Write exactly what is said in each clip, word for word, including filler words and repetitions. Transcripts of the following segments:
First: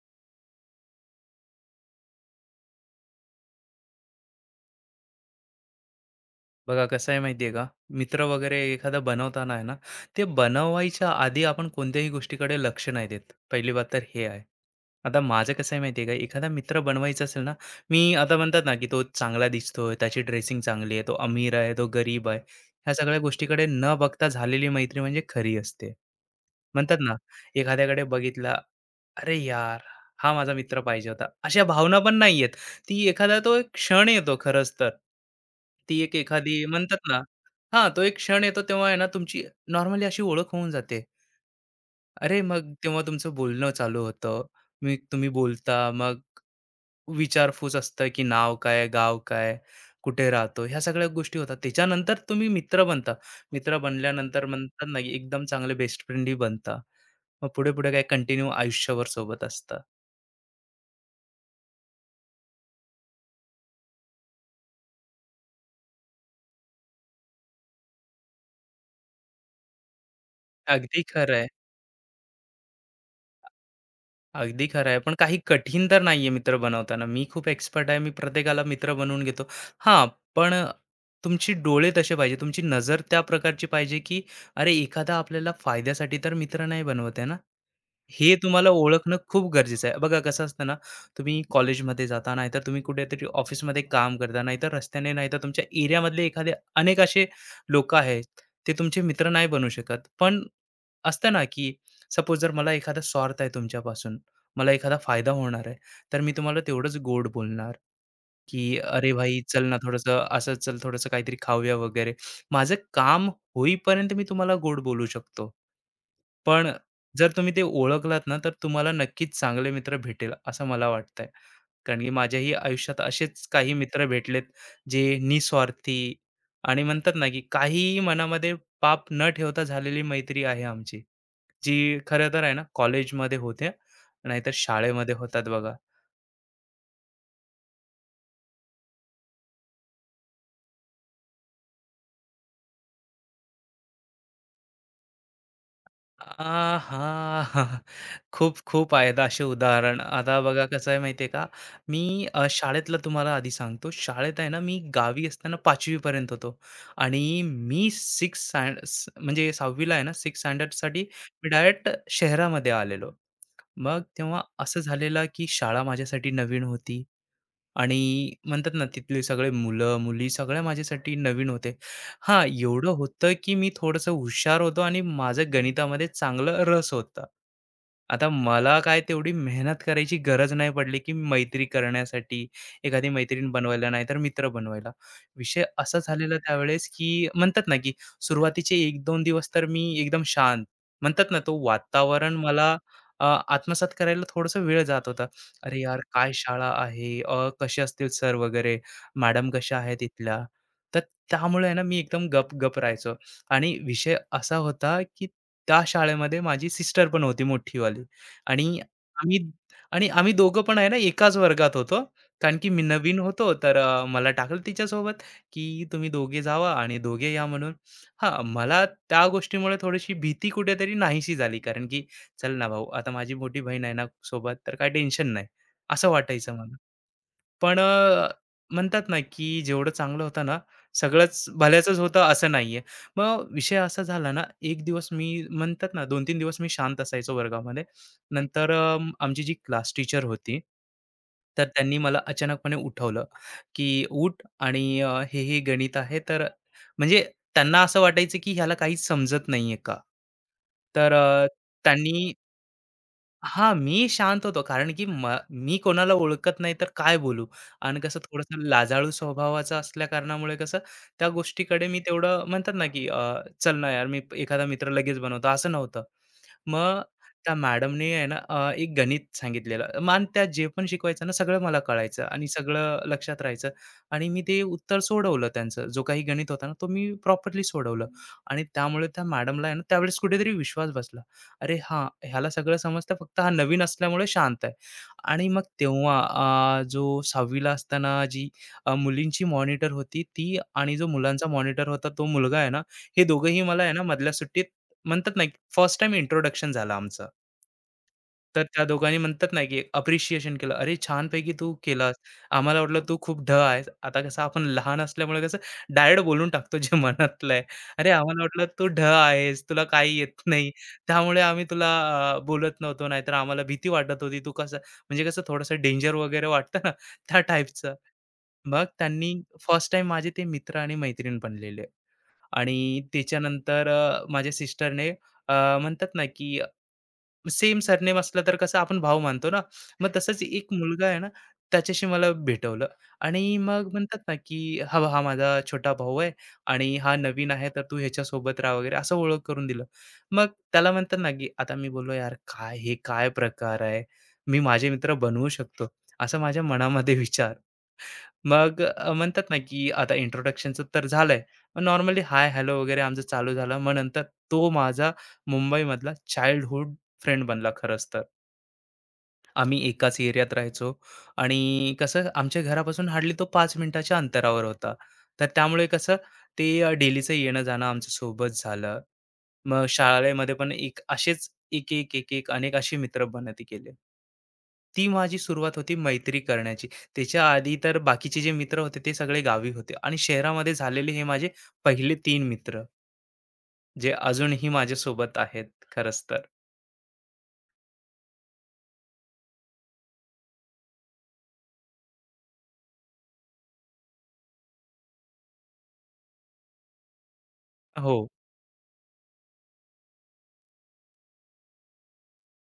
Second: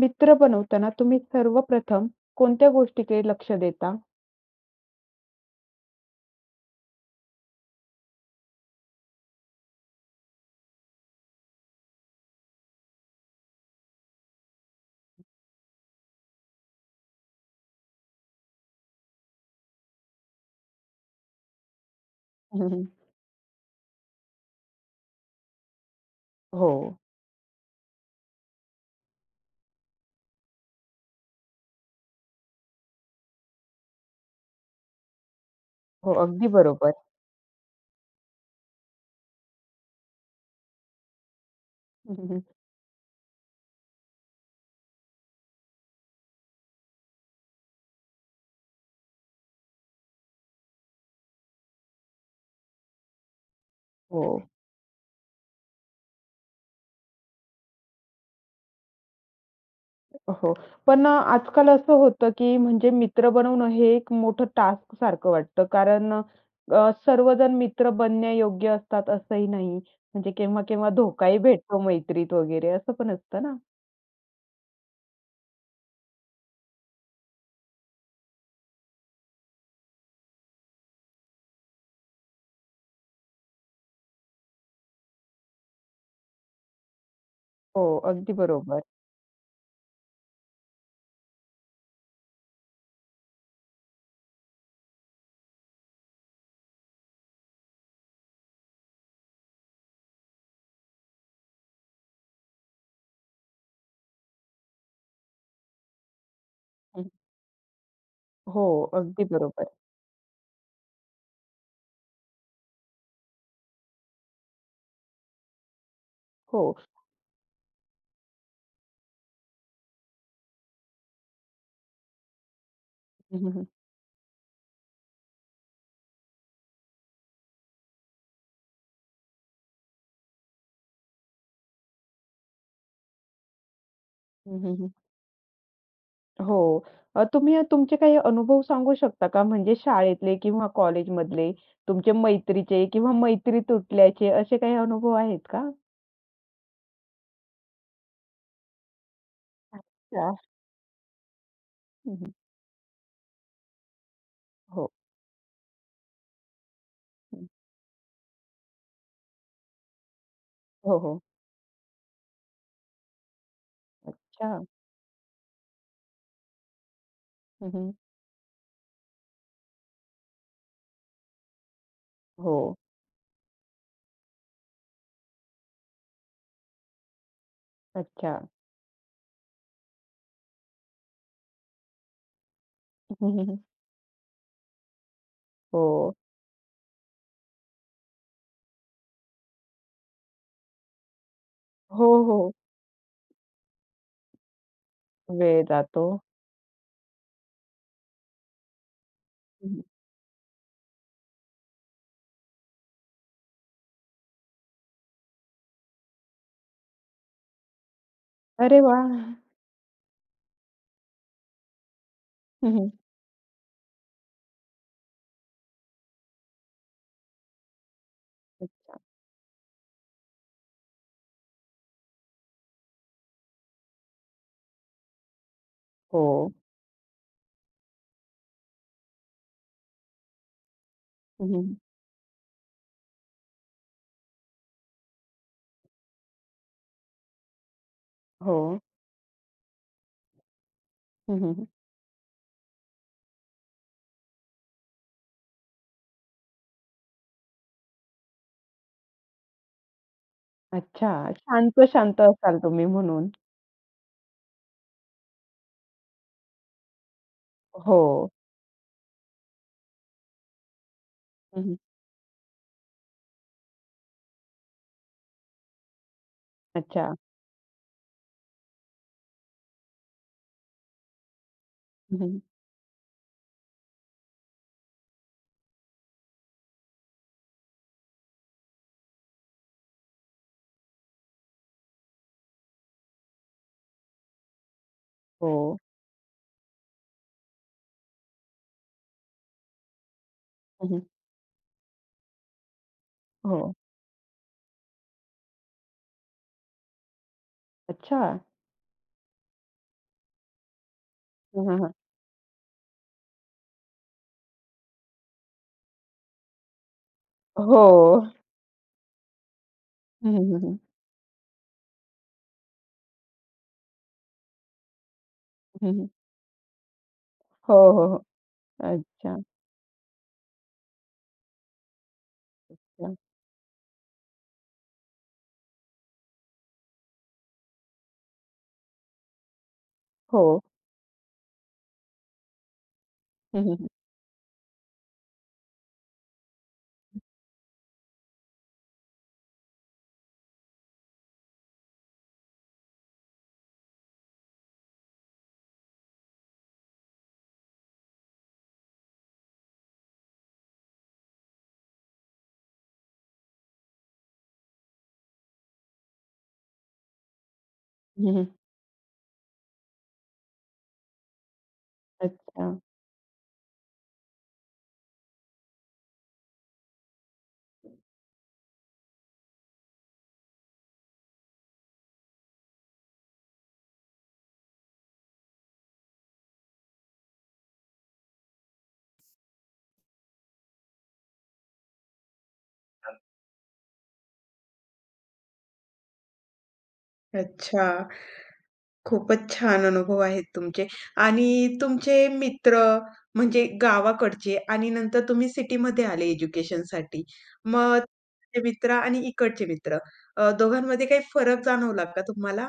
मित्र बनवताना तुम्ही सर्वप्रथम कोणत्या गोष्टीकडे लक्ष देता? बघा कसं आहे माहिती आहे का मित्र वगैरे एखादा बनवताना आहे ना ते बनवायच्या आधी आपण कोणत्याही गोष्टीकडे लक्ष नाही देत पहिली बात तर हे आहे. आता माझं कसं आहे माहिती का एखादा मित्र बनवायचा असेल ना मी आता म्हणतात ना की तो चांगला दिसतोय त्याची ड्रेसिंग चांगली आहे तो अमीर आहे तो गरीब आहे हं, ह्या सगळ्या गोष्टीकडे न बघता झालेली मैत्री म्हणजे खरी असते. हो, म्हणतात ना एखाद्याकडे बघितला अरे यार हा माझा मित्र पाहिजे होता अशा भावना पण नाही. ती एखादा तो एक क्षण येतो खरंच तर. ती हो. एक अगदी एखादी बरोबर. म्हणतात ना हां, तो एक क्षण येतो तेव्हा आहे ना तुमची नॉर्मली अशी ओळख होऊन जाते. हं, अरे, मग तेव्हा तुमचं बोलणं चालू होतं. मी तुम्ही बोलता मग विचारपूस असतं, की नाव काय, गाव काय, कुठे राहतो, ह्या सगळ्या गोष्टी होतात. त्याच्यानंतर तुम्ही मित्र बनता. मित्र हो. बनल्यानंतर म्हणतात ना, की एकदम चांगले बेस्ट फ्रेंडही बनता. मग पुढे-पुढे काय कंटिन्यू आयुष्यभर सोबत असता. हो. पण अ, आजकाल असं होतं, की म्हणजे मित्र बनवणं हे एक मोठं टास्कसारखं वाटतं. कारण अ, अ, सर्वजण मित्र बनण्यायोग्य असतात असंही नाही. म्हणजे केव्हा-केव्हा अगदी धोकाही खरं भेटतो मैत्रीत वगैरे असं पण असतं ना. अगदी खरं आहे. पण काही कठीण तर नाहीये मित्र बनवताना. मी खूप एक्सपर्ट आहे. मी प्रत्येकाला मित्र बनवून घेतो. हां, पण तुमची डोळे तसे पाहिजे. तुमची नजर त्या प्रकारची पाहिजे, की अरे एखादा आपल्याला फायद्यासाठी तर मित्र नाही बनवत आहे ना. हो, अगदी हे तुम्हाला बरोबर. ओळखणं खूप गरजेचं आहे. बघा कसं असतं ना, तुम्ही कॉलेजमध्ये जाता, नाहीतर तुम्ही कुठेतरी ऑफिसमध्ये काम करता, नाहीतर रस्त्याने, नाहीतर तुमच्या एरियामधले एखादे अनेक असे लोकं आहेत, ते तुमचे मित्र नाही बनू शकत. पण असतं ना, की सपोज जर मला एखादा स्वार्थ आहे तुमच्यापासून मला एखादा फायदा होणार आहे, तर मी तुम्हाला तेवढंच हं. गोड बोलणार, हो, की "अरे अगदी भाई, चल बरोबर. ना थोडंसं असं चल, थोडंसं काहीतरी खाऊया वगैरे." माझं काम होईपर्यंत मी तुम्हाला गोड बोलू शकतो. हो. पण जर तुम्ही ते ओळखलात ना, तर तुम्हाला नक्कीच चांगले मित्र भेटेल, असं मला वाटतंय. कारण की माझ्याही आयुष्यात हं, असेच हं, हं. काही मित्र भेटलेत, जे निस्वार्थी आणि म्हणतात ना, की काहीही मनामध्ये पाप न ठेवता झालेली मैत्री आहे आमची. जी खरं तर आहे ना कॉलेजमध्ये होत्या, नाहीतर हं, हं, शाळेमध्ये होतात बघा. हो. अ, तुम्ही तुमचे काही अनुभव सांगू शकता का? म्हणजे शाळेतले किंवा कॉलेजमधले तुमचे मैत्रीचे किंवा मैत्री तुटल्याचे असे काही अनुभव आहेत का? आ, हां. खूप खूप आहेत असे उदाहरण. अच्छा. आता बघा कसं आहे माहिती का, मी हं, हं. अ, शाळेतलं तुम्हाला आधी सांगतो. शाळेत आहे ना मी हो. गावी असताना पाचवी पर्यंत होतो आणि हं. मी सिक्स्थ स्टँड म्हणजे सहावी आहे ना सिक्स्थ हो, स्टँडर्डसाठी हो. मी डायरेक्ट शहरामध्ये आलेलो. मग तेव्हा अच्छा. असं झालेलं की शाळा माझ्यासाठी नवीन होती. हं, हं. आणि म्हणतात ना तिथले सगळे मुलं-मुली सगळ्या माझ्यासाठी नवीन होते. हां, हो. एवढं होतं की मी थोडंसं हुशार होतो आणि माझं गणितामध्ये चांगलं रस होता. आता अच्छा. मला काय तेवढी मेहनत करायची गरज नाही पडली की मैत्री करण्यासाठी, एखादी मैत्रीण बनवायला नाहीतर मित्र बनवायला. विषय असा हो. झालेला त्यावेळेस की म्हणतात ना की सुरुवातीचे एक-दोन दिवस तर मी एकदम शांत म्हणतात ना, तो हो, वातावरण हो. मला अ, आत्मसात करायला थोडासा वेळ जात होता. वेळ अरे यार, जातो. काय शाळा आहे? अ, कसे असतील सर वगैरे? मॅडम हं, कशा हं. आहेत इथल्या? तर त्यामुळे आहे ना, मी एकदम गप-गप राहायचो आणि विषय असा होता, की त्या शाळेमध्ये माझी सिस्टर पण होती मोठीवाली आणि अरे वाह! आम्ही आणि आम्ही दोघं पण आहे ना, एकाच वर्गात होतो. कारण की हं, मी हं. नवीन होतो, तर अ, मला टाकलं तिच्यासोबत, की तुम्ही दोघे जावा आणि दोघे या म्हणून. हां, मला त्या गोष्टीमुळे थोडीशी भीती कुठेतरी नाहीशी झाली. कारण की चल ना भाऊ, आता माझी मोठी बहीण आहे ना सोबत, तर काही टेन्शन नाही. असं हो. वाटायचं मला. पण अ, म्हणतात ना, की जेवढं चांगलं होतं ना, सगळंच हं, हं. भल्याचंच होतं असं नाहीये. मग विषय असा झाला ना, एक दिवस मी म्हणतात ना, दोन-तीन दिवस मी शांत असायचो वर्गामध्ये. हो. नंतर अ, आमची जी क्लास टीचर होती, हं, हं. तर त्यांनी मला अचानकपणे उठवलं, की "उठ आणि अ, हे, हे गणित आहे." तर म्हणजे त्यांना असं वाटायचं, की ह्याला काहीच समजत नाहीये का? अच्छा. तर अ, शांत, त्यांनी शांत असाल तुम्ही म्हणून. हां, मी शांत होतो. कारण की म मी कोणाला ओळखत नाही तर काय बोलू? हो. आणि कसं थोडंसं लाजाळू स्वभावाचा असल्या कारणामुळे कसं त्या हं, हं. गोष्टीकडे मी तेवढं म्हणतात ना, की अ, "चल ना यार, मी प- एखादा मित्र लगेच बनवतो." असं नव्हतं. मग अच्छा. त्या मॅडमनी आहे ना अ, एक गणित सांगितलेलं. मान त्या जे पण शिकवायचं ना सगळं मला हं, कळायचं हं. आणि सगळं लक्षात राहायचं आणि मी ते उत्तर सोडवलं त्यांचं. जो काही गणित होता ना, तो मी प्रॉपरली सोडवलं आणि त्यामुळे त्या मॅडमला आहे ना त्यावेळेस कुठेतरी विश्वास बसला. अरे हां, ह्याला सगळं समजतं फक्त हा नवीन असल्यामुळे शांत आहे. आणि हो. मग तेव्हा अ, जो सहावी असताना जी अ, मुलींची मॉनिटर होती ती हं, आणि हं. जो मुलांचा मॉनिटर होता तो मुलगा आहे ना, हे दोघंही हो. मला आहे ना मधल्या सुट्टीत म्हणतात ना, फर्स्ट टाईम इंट्रोडक्शन झालं आमचं. अच्छा. तर त्या दोघांनी म्हणतात ना, की अप्रिशिएशन केलं. "अरे, छानपैकी हां, तू हां, हां. केलास. आम्हाला वाटलं तू खूप ढ आहेस." आता कसं आपण लहान असल्यामुळे कसं डायरेक्ट बोलून टाकतो जे मनातलं आहे. हो. "अरे, आम्हाला वाटलं तू ढ आहेस, तुला काही हं, येत हं, हं, नाही. हं. त्यामुळे आम्ही तुला अ, बोलत नव्हतो. नाहीतर आम्हाला भीती वाटत होती. तू कसं" म्हणजे कसं थोडंसं हं, हं. डेंजर वगैरे वाटतं ना, त्या हो, टाईपचं. हो, हो. मग त्यांनी अच्छा, फर्स्ट टाईम माझे ते मित्र आणि मैत्रीण बनलेले आणि अच्छा. त्याच्यानंतर अ, माझ्या सिस्टरने म्हणतात ना, की सेम सरनेम असला तर कसं आपण भाऊ मानतो ना, मग तसंच हो. एक मुलगा आहे ना, त्याच्याशी मला भेटवलं आणि हं, हं, हं. मग म्हणतात ना, की "हा हा माझा छोटा भाऊ आहे आणि हा नवीन आहे, तर तू ह्याच्यासोबत राहा" वगैरे असं ओळख करून दिलं. मग त्याला म्हणतात ना, की आता मी बोललो, "यार काय हे काय प्रकार आहे? मी माझे मित्र बनवू शकतो." असा माझ्या मनामध्ये विचार. मग अ, म्हणतात ना, की आता इंट्रोडक्शनचं तर झालंय. नॉर्मली हाय, हॅलो वगैरे आमचं चालू झालं. मग नंतर तो माझा मुंबईमधला चाइल्डहूड फ्रेंड बनला खरंच तर. हं, हं. आम्ही एकाच एरियात राहायचो आणि कसं आमच्या अच्छा. घरापासून हार्डली तो पाच मिनिटाच्या अंतरावर होता. तर त्यामुळे कसं ते डेलीचं येणं-जाणं आमचं सोबत झालं. मग शाळेमध्ये पण एक असेच एक एक एक एक अनेक असे मित्र बनत गेले. ती माझी सुरुवात होती मैत्री करण्याची. त्याच्या आधी तर बाकीचे जे मित्र होते ते सगळे गावी होते आणि शहरामध्ये झालेले हे माझे पहिले तीन मित्र, जे अजूनही माझ्यासोबत आहेत खरंच तर. अच्छा. खूपच छान अनुभव आहेत तुमचे आणि तुमचे मित्र म्हणजे गावाकडचे आणि नंतर तुम्ही सिटीमध्ये आले एज्युकेशनसाठी. मग हो. ते मित्र आणि इकडचे मित्र अ, दोघांमध्ये काही फरक जाणवला का तुम्हाला?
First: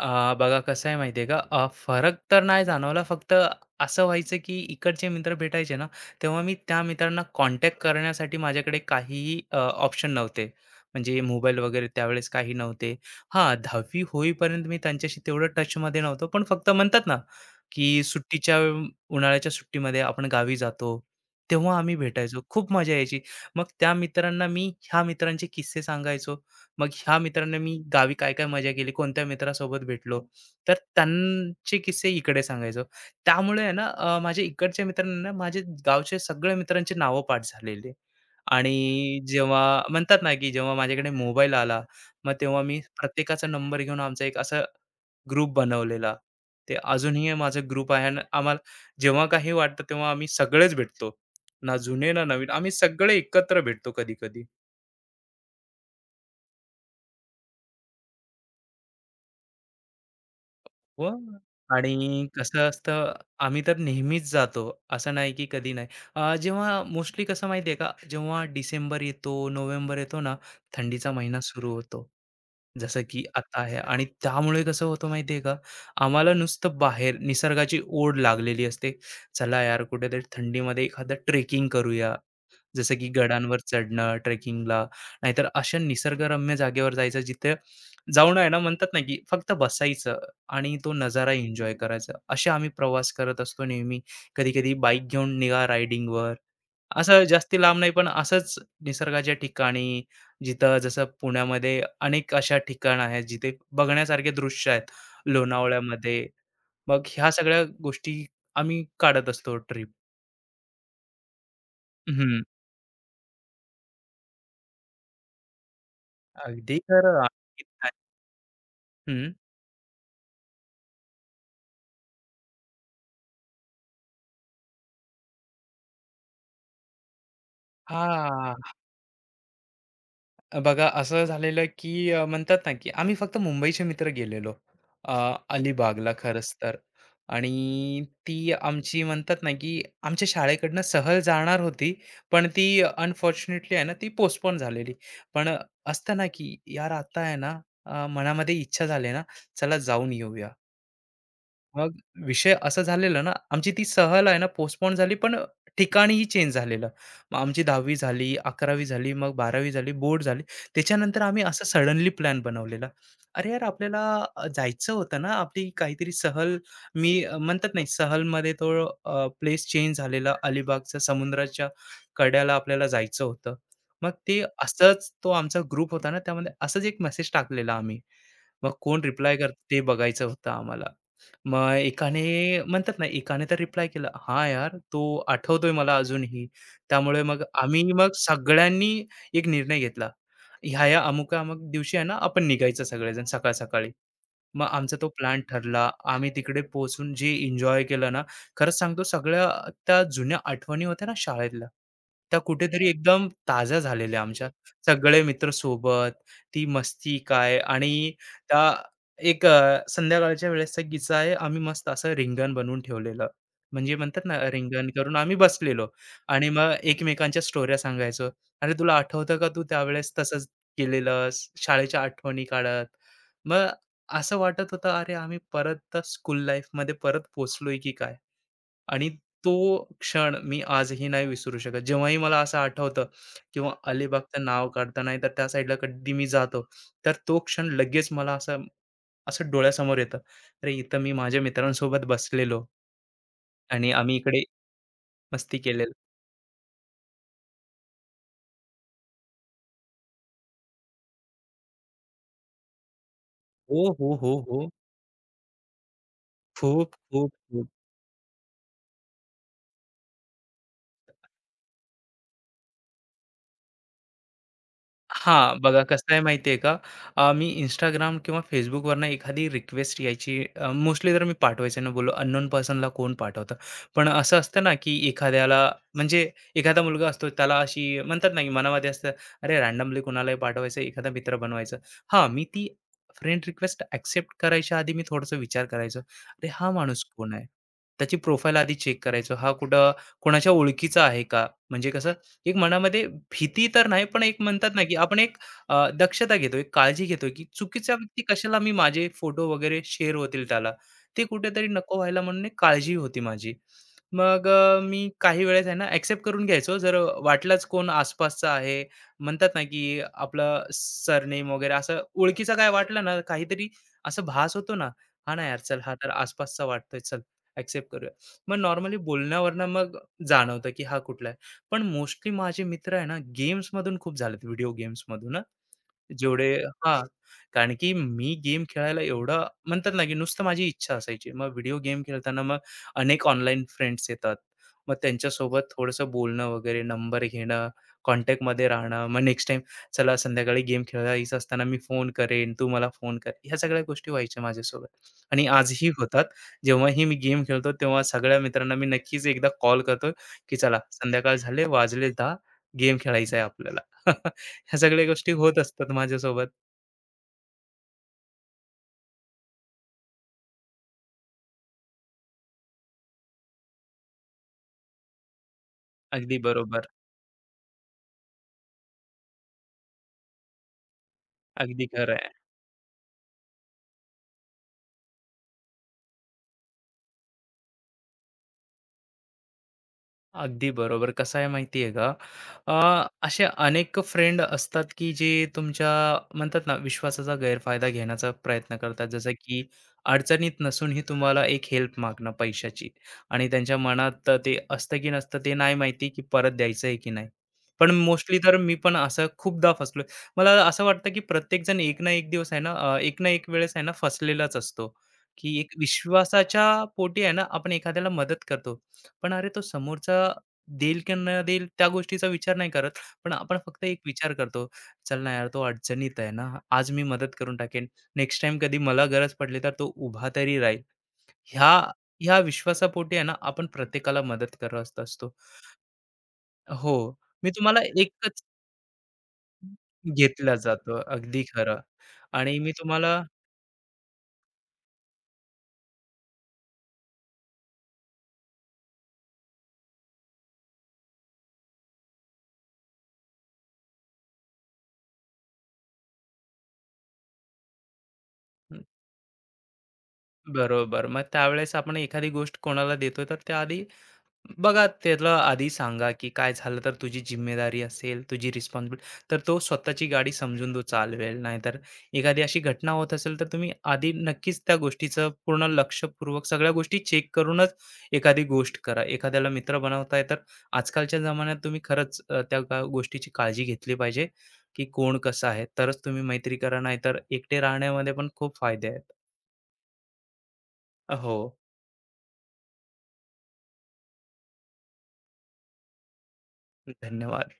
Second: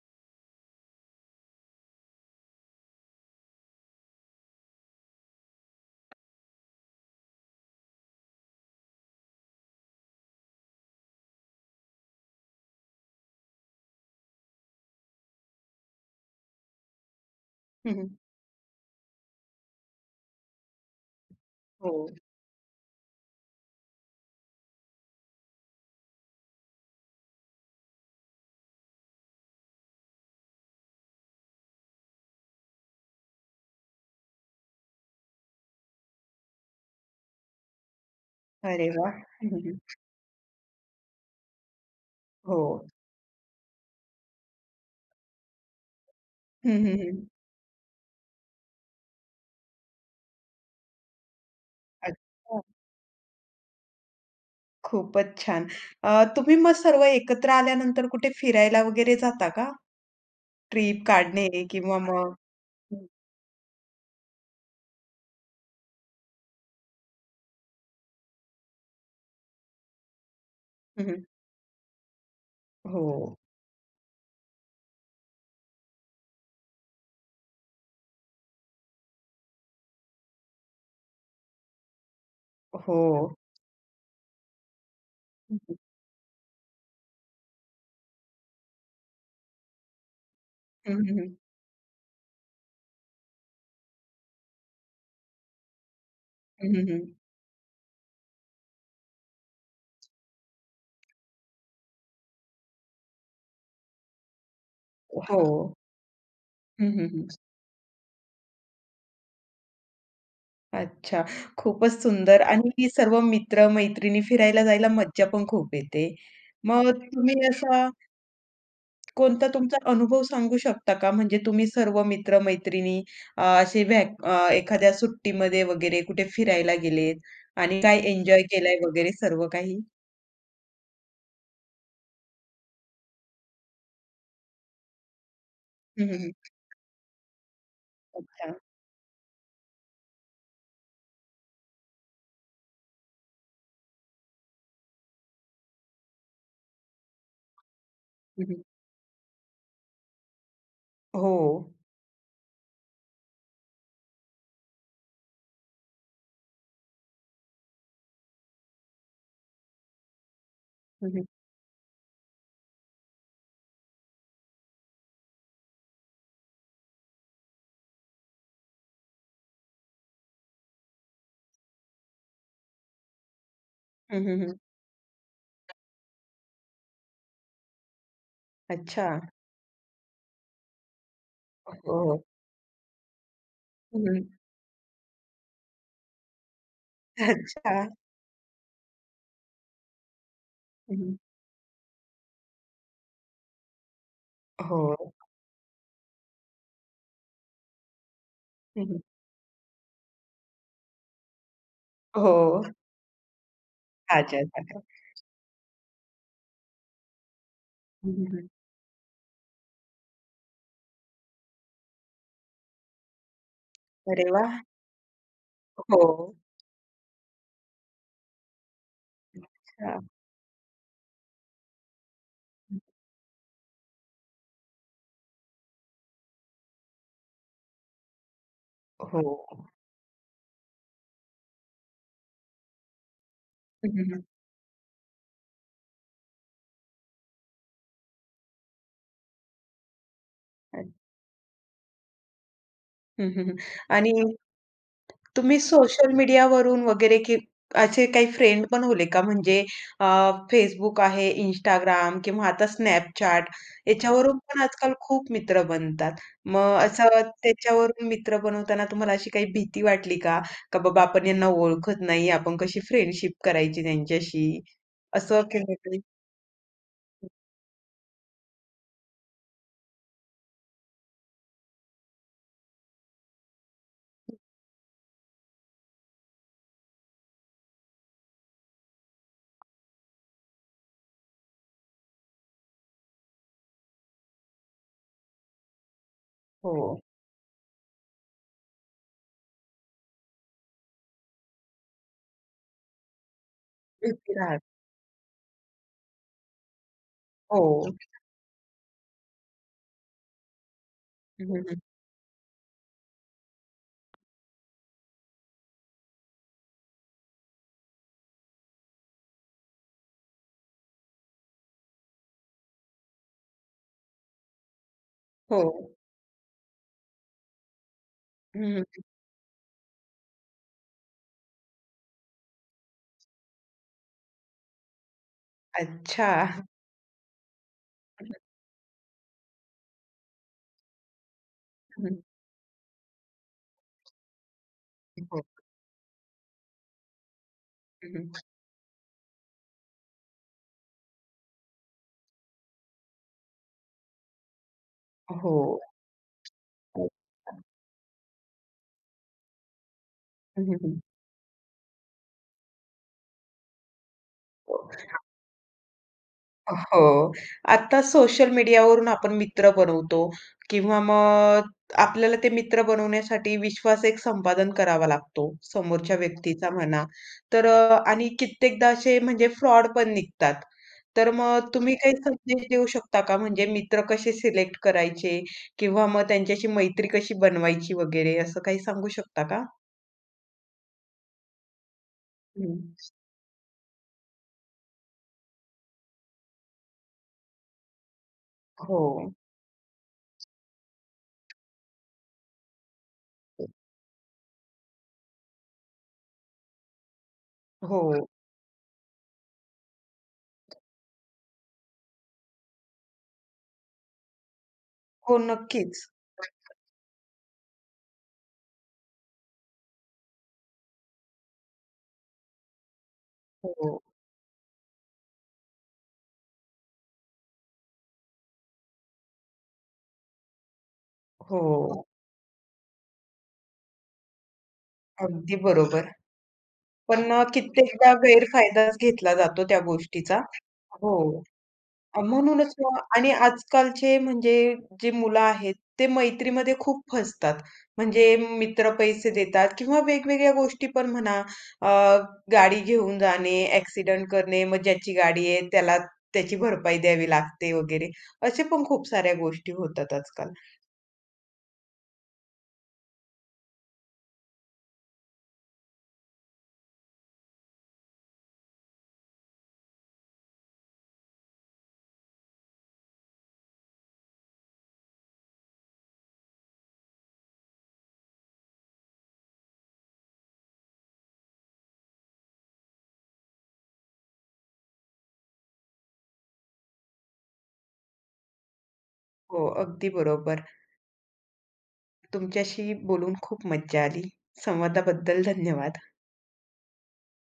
अ, बघा कसं आहे माहिती आहे का अ, फरक तर नाही जाणवला फक्त असं व्हायचं की इकडचे मित्र भेटायचे ना तेव्हा मी त्या मित्रांना कॉन्टॅक्ट करण्यासाठी माझ्याकडे काहीही ऑप्शन नव्हते म्हणजे मोबाईल वगैरे त्यावेळेस काही नव्हते. हां दहावी होईपर्यंत मी त्यांच्याशी तेवढं टचमध्ये नव्हतो पण फक्त म्हणतात ना की हं, सुट्टीच्या वेळ- उन्हाळ्याच्या सुट्टीमध्ये आपण गावी जातो तेव्हा हो. आम्ही भेटायचो खूप मजा यायची. मग त्या मित्रांना मी ह्या मित्रांचे किस्से सांगायचो मग ह्या मित्राने मी गावी काय-काय मजा केली, कोणत्या मित्रासोबत भेटलो, तर त्यांचे किस्से इकडे सांगायचो. त्यामुळे आहे ना अ, माझ्या इकडच्या मित्रांना ना माझे गावच्या सगळ्या मित्रांची नावं पाठ झालेली. अरे वाह! आणि जेव्हा हं, म्हणतात ना, की जेव्हा माझ्याकडे मोबाईल आला, मग हो. तेव्हा मी प्रत्येकाचा नंबर घेऊन आमचा एक असा ग्रुप बनवलेला. हं, ते हं, हं. अजूनही माझा ग्रुप आहे आणि आम्हाला जेव्हा काही वाटतं तेव्हा आम्ही सगळेच भेटतो. ना जुने ना नवीन, अच्छा. आम्ही सगळे एकत्र भेटतो कधी-कधी. खूपच छान. अ, तुम्ही मग सर्व एकत्र आल्यानंतर कुठे फिरायला वगैरे जाता का? ट्रिप व काढणे किंवा आणि मग कसं असतं, आम्ही तर नेहमीच जातो, असं नाही की कधी नाही. अ, जेव्हा मोस्टली कसं माहिती आहे का, जेव्हा डिसेंबर येतो, नोव्हेंबर येतो ना, हं, थंडीचा हं. महिना सुरू होतो. जसं की हो, आता आहे आणि त्यामुळे कसं होतं माहिती आहे का, आम्हाला नुसतं बाहेर निसर्गाची ओढ लागलेली असते. चला यार, कुठेतरी थंडीमध्ये एखादं ट्रेकिंग करूया. जसं हो. की गडांवर चढणं, ट्रेकिंगला, नाहीतर हं, हं. अशा निसर्गरम्य जागेवर जायचं, जिथे जाऊन आहे ना, म्हणतात ना, की फक्त बसायचं. आणि तो हं, हं, नजारा हं. एन्जॉय करायचा. असे आम्ही प्रवास करत असतो नेहमी. कधी-कधी बाईक घेऊन निघा रायडिंगवर. हं, असं जास्ती लांब नाही, पण असंच निसर्गाच्या ठिकाणी, जिथं जसं पुण्यामध्ये अनेक अशा ठिकाणं आहेत, जिथे बघण्यासारखे दृश्य आहेत. हो. लोणावळ्यामध्ये. हं, मग हं, हं. ह्या सगळ्या गोष्टी आम्ही काढत असतो ट्रिप. अच्छा. खूपच सुंदर हं. आणि सर्व मित्र-मैत्रिणी फिरायला जायला मज्जा पण खूप येते. अगदी मग खरं. तुम्ही असा हं. कोणता तुमचा अनुभव सांगू शकता का? म्हणजे तुम्ही सर्व मित्र-मैत्रिणी अ, असे व्हॅक अ, एखाद्या सुट्टीमध्ये वगैरे कुठे फिरायला गेलेत आणि काय एन्जॉय हां. केलाय वगैरे सर्व काही? अ, बघा असं झालेलं की अ, म्हणतात ना की आम्ही फक्त मुंबईचे मित्र गेलेलो अ, हं, अलिबागला हं, हं. खरंच तर. आणि ती अच्छा. आमची म्हणतात ना की आमच्या शाळेकडनं सहल जाणार होती पण ती अनफॉर्च्युनेटली आहे ना ती पोस्टपोन झालेली पण असतं ना की यार आता आहे ना अ, हं, मनामध्ये हं. इच्छा झाली ना चला जाऊन येऊया. हो. मग विषय असं झालेला ना, आमची ती सहल आहे ना पोस्टपोन झाली, पण अ, चेंज झालेलं. मग आमची दहावी झाली, अकरावी झाली, मग बारावी झाली, बोर्ड झाली. हं, त्याच्यानंतर हं. आम्ही असा सडनली प्लॅन बनवलेला. अरे यार, आपल्याला अ, जायचं होतं ना, आपली काहीतरी सहल मी अ, म्हणतात नाही, सहलमध्ये तो प्लेस चेंज झालेला. अलिबागच्या समुद्राच्या कड्याला आपल्याला जायचं होतं. मग ते हं, असंच तो आमचा ग्रुप होता ना, त्यामध्ये असंच एक मेसेज टाकलेला आम्ही. मग कोण अच्छा. रिप्लाय करतं ते बघायचं होतं आम्हाला. मग हो, हो. एकाने म्हणतात ना एकाने तर रिप्लाय केला, "हां यार, तो आठवतोय मला अजूनही." त्यामुळे मग अच्छा. आम्ही मग सगळ्यांनी एक निर्णय घेतला. ह्या-ह्या हं, अमुक-अमुक दिवशी आहे ना आपण निघायचं सगळेजण सकाळ-सकाळी. मग हो. आमचा तो प्लॅन ठरला. आम्ही तिकडे पोहोचून जे एन्जॉय केलं ना, खरंच हं, सांगतो सगळ्या त्या जुन्या आठवणी होत्या ना शाळेतल्या, हो. त्या कुठेतरी एकदम ताज्या झालेल्या अच्छा, आमच्या. अच्छा, अच्छा. सगळे मित्र सोबत, ती मस्ती काय आणि हं, त्या एक अ, संध्याकाळच्या वेळेसचा किस्सा आहे. आम्ही मस्त असं रिंगण बनवून ठेवलेलं. म्हणजे म्हणतात अरे ना वाह! रिंगण करून आम्ही बसलेलो हो. आणि मग एकमेकांच्या स्टोऱ्या सांगायचो. "अरे तुला आठवतं का तू अच्छा. त्यावेळेस तसंच केलेलंस?" शाळेच्या आठवणी काढत. मग असं वाटत होतं, अरे, आम्ही परत स्कूल लाईफमध्ये परत पोहोचलोय की काय? आणि हो. तो क्षण मी आजही नाही विसरू शकत. जेव्हाही मला असं आठवतं किंवा हं, हं, हं. अलिबागचं नाव काढतं, तर त्या साईडला कधी मी जातो, तर तो क्षण लगेच मला असं असं डोळ्यासमोर येतं. अरे, इथं मी माझ्या मित्रांसोबत बसलेलो हं, आणि आणि आम्ही इकडे मस्ती तुम्ही केलेलं. सोशल मीडियावरून वगैरे की असे काही फ्रेंड पण होले का? म्हणजे अ, Facebook आहे, Instagram किंवा आता Snapchat हो, हो, हो, याच्यावरून पण हो. आजकाल खूप मित्र बनतात. मग खूप, असं खूप, खूप. त्याच्यावरून मित्र बनवताना तुम्हाला अशी काही भीती वाटली का? का बाबा आपण यांना ओळखत नाही, आपण कशी फ्रेंडशिप करायची त्यांच्याशी? असं हां, केलं बघा कधी? कसं आहे माहिती आहे का? अ, मी Instagram किंवा Facebookवरनं एखादी रिक्वेस्ट यायची अ, मोस्टली तर मी पाठवायचं ना बोललो अननोन पर्सनला कोण पाठवतं. पण असं असतं ना, की एखाद्याला म्हणजे एखादा मुलगा असतो त्याला अशी म्हणतात ना, की मनामध्ये असतं, अरे रँडमली कुणालाही पाठवायचं, एखादा मित्र बनवायचं. हां, मी ती फ्रेंड रिक्वेस्ट ॲक्सेप्ट करायच्या आधी मी थोडासा विचार करायचो. अरे हा हो. माणूस कोण आहे? त्याची प्रोफाईल आधी चेक करायचो. हा कुठं कोणाच्या ओळखीचा आहे का? म्हणजे कसं एक मनामध्ये भीती तर नाही, पण भीती एक राहते. म्हणतात ना, की आपण एक अ, दक्षता घेतो, एक काळजी घेतो, की हो. चुकीचा ओके. व्यक्ती कशाला मी माझे फोटो वगैरे शेअर होतील त्याला. ते हं, हं, कुठेतरी हं. नको व्हायला म्हणून एक काळजी होती माझी. मग अ, मी काही वेळेस आहे ना, एक्सेप्ट करून घ्यायचो. जर वाटलंच कोण आसपासचा आहे, म्हणतात ना, की आपलं सरनेम वगैरे असं ओळखीचा काय वाटलं ना, काहीतरी असं भास होतो ना, "हां ना यार, हो. चल हा तर आसपासचा वाटतोय, चल एक्सेप्ट करूया." मग हं, नॉर्मली हं. बोलण्यावरनं मग जाणवतं, की हा कुठला पण मोस्टली माझे मित्र आहे ना, गेम्समधून खूप झालेत, व्हिडिओ गेम्समधून. अच्छा. जेवढे हां, कारण की हं, मी गेम खेळायला एवढं म्हणतात ना, की नुसतं माझी इच्छा असायची. मग व्हिडिओ गेम हं, हं. खेळताना मग अनेक ऑनलाईन फ्रेंड्स येतात. मग हो. त्यांच्यासोबत थोडंसं बोलणं वगैरे, नंबर घेणं, हं, हं. कॉन्टॅक्टमध्ये राहणं. मग नेक्स्ट टाईम चला संध्याकाळी गेम खेळायचं असताना मी फोन करेन, तू मला फोन कर. ह्या सगळ्या गोष्टी व्हायच्या माझ्यासोबत आणि हो. आजही होतात. जेव्हाही हो. मी गेम खेळतो, तेव्हा सगळ्या मित्रांना मी नक्कीच एकदा कॉल करतो, की हं, हं, चला हं. संध्याकाळ झाले, वाजले दहा, गेम खेळायचा आहे आपल्याला. हो. ह्या सगळ्या गोष्टी होत असतात माझ्यासोबत. हो. आता सोशल मीडियावरून आपण मित्र बनवतो किंवा मग आपल्याला ते मित्र बनवण्यासाठी विश्वास एक संपादन करावा लागतो, समोरच्या अगदी व्यक्तीचा बरोबर. म्हणा. तर अ, आणि कित्येकदा असे म्हणजे फ्रॉड पण निघतात. तर मग अगदी तुम्ही खरं काही आहे. संदेश देऊ शकता का? म्हणजे मित्र कसे सिलेक्ट करायचे किंवा मग त्यांच्याशी मैत्री कशी बनवायची वगैरे असं काही सांगू शकता का? अगदी बरोबर. कसं आहे माहिती आहे का? हं. अ, असे अनेक फ्रेंड असतात, की जे तुमच्या म्हणतात ना, विश्वासाचा गैरफायदा घेण्याचा प्रयत्न हो. करतात. जसं की अडचणीत नसूनही तुम्हाला एक हेल्प मागणं पैशाची आणि त्यांच्या मनात ते असतं की नसतं ते नाही माहिती, की परत द्यायचं आहे की नाही. पण हो. मोस्टली तर मी पण असं खूपदा फसलोय. मला असं वाटतं, की प्रत्येकजण एक ना एक दिवस आहे ना, अ, एक ना एक वेळेस आहे ना, फसलेलाच असतो, हो, की एक नक्कीच. विश्वासाच्या पोटी आहे ना, आपण एखाद्याला मदत करतो. पण अरे तो समोरचा देईल की न देईल त्या गोष्टीचा विचार नाही करत पण आपण फक्त हो. एक विचार करतो चल ना यार तो अडचणीत आहे ना आज मी मदत करून टाकेन नेक्स्ट टाइम कधी मला गरज पडली तर तो उभा तरी राहील हो. ह्या ह्या विश्वासापोटी आहे ना आपण प्रत्येकाला मदत करत असतो. अगदी बरोबर. हो. पण अ, मी तुम्हाला कित्येकदा एकच गैरफायदाच घेतला जातो त्या गोष्टीचा. घेतला जातो हो. अगदी खरं अ, आणि मी म्हणूनच मग तुम्हाला आणि आजकालचे म्हणजे जी मुलं आहेत, ते मैत्रीमध्ये खूप फसतात. म्हणजे मित्र पैसे देतात किंवा वेगवेगळ्या गोष्टी पण म्हणा, अ, गाडी घेऊन जाणे, ॲक्सिडेंट करणे, मग ज्याची गाडी आहे त्याला त्याची भरपाई द्यावी लागते वगैरे. असे पण खूप साऱ्या गोष्टी होतात आजकाल. बरोबर मग त्यावेळेस आपण एखादी गोष्ट कोणाला देतो तर त्याआधी बघा त्याला आधी सांगा, की काय झालं तर तुझी जिम्मेदारी असेल, तुझी रिस्पॉन्सिबिलिटी तर तो स्वतःची गाडी समजून तो चालवेल. नाहीतर एखादी अशी घटना होत असेल, तर तुम्ही आधी नक्कीच त्या गोष्टीचं पूर्ण लक्षपूर्वक सगळ्या गोष्टी चेक करूनच एखादी गोष्ट करा. एखाद्याला मित्र बनवताय, तर आजकालच्या जमान्यात तुम्ही खरंच अ, त्या गा गोष्टीची काळजी घेतली पाहिजे, की कोण कसं आहे. तरच तुम्ही मैत्री करा, नाहीतर एकटे राहण्यामध्ये पण खूप फायदे आहेत. हो, अगदी बरोबर. हो, तुमच्याशी बोलून खूप मज्जा आली. संवादाबद्दल धन्यवाद. धन्यवाद.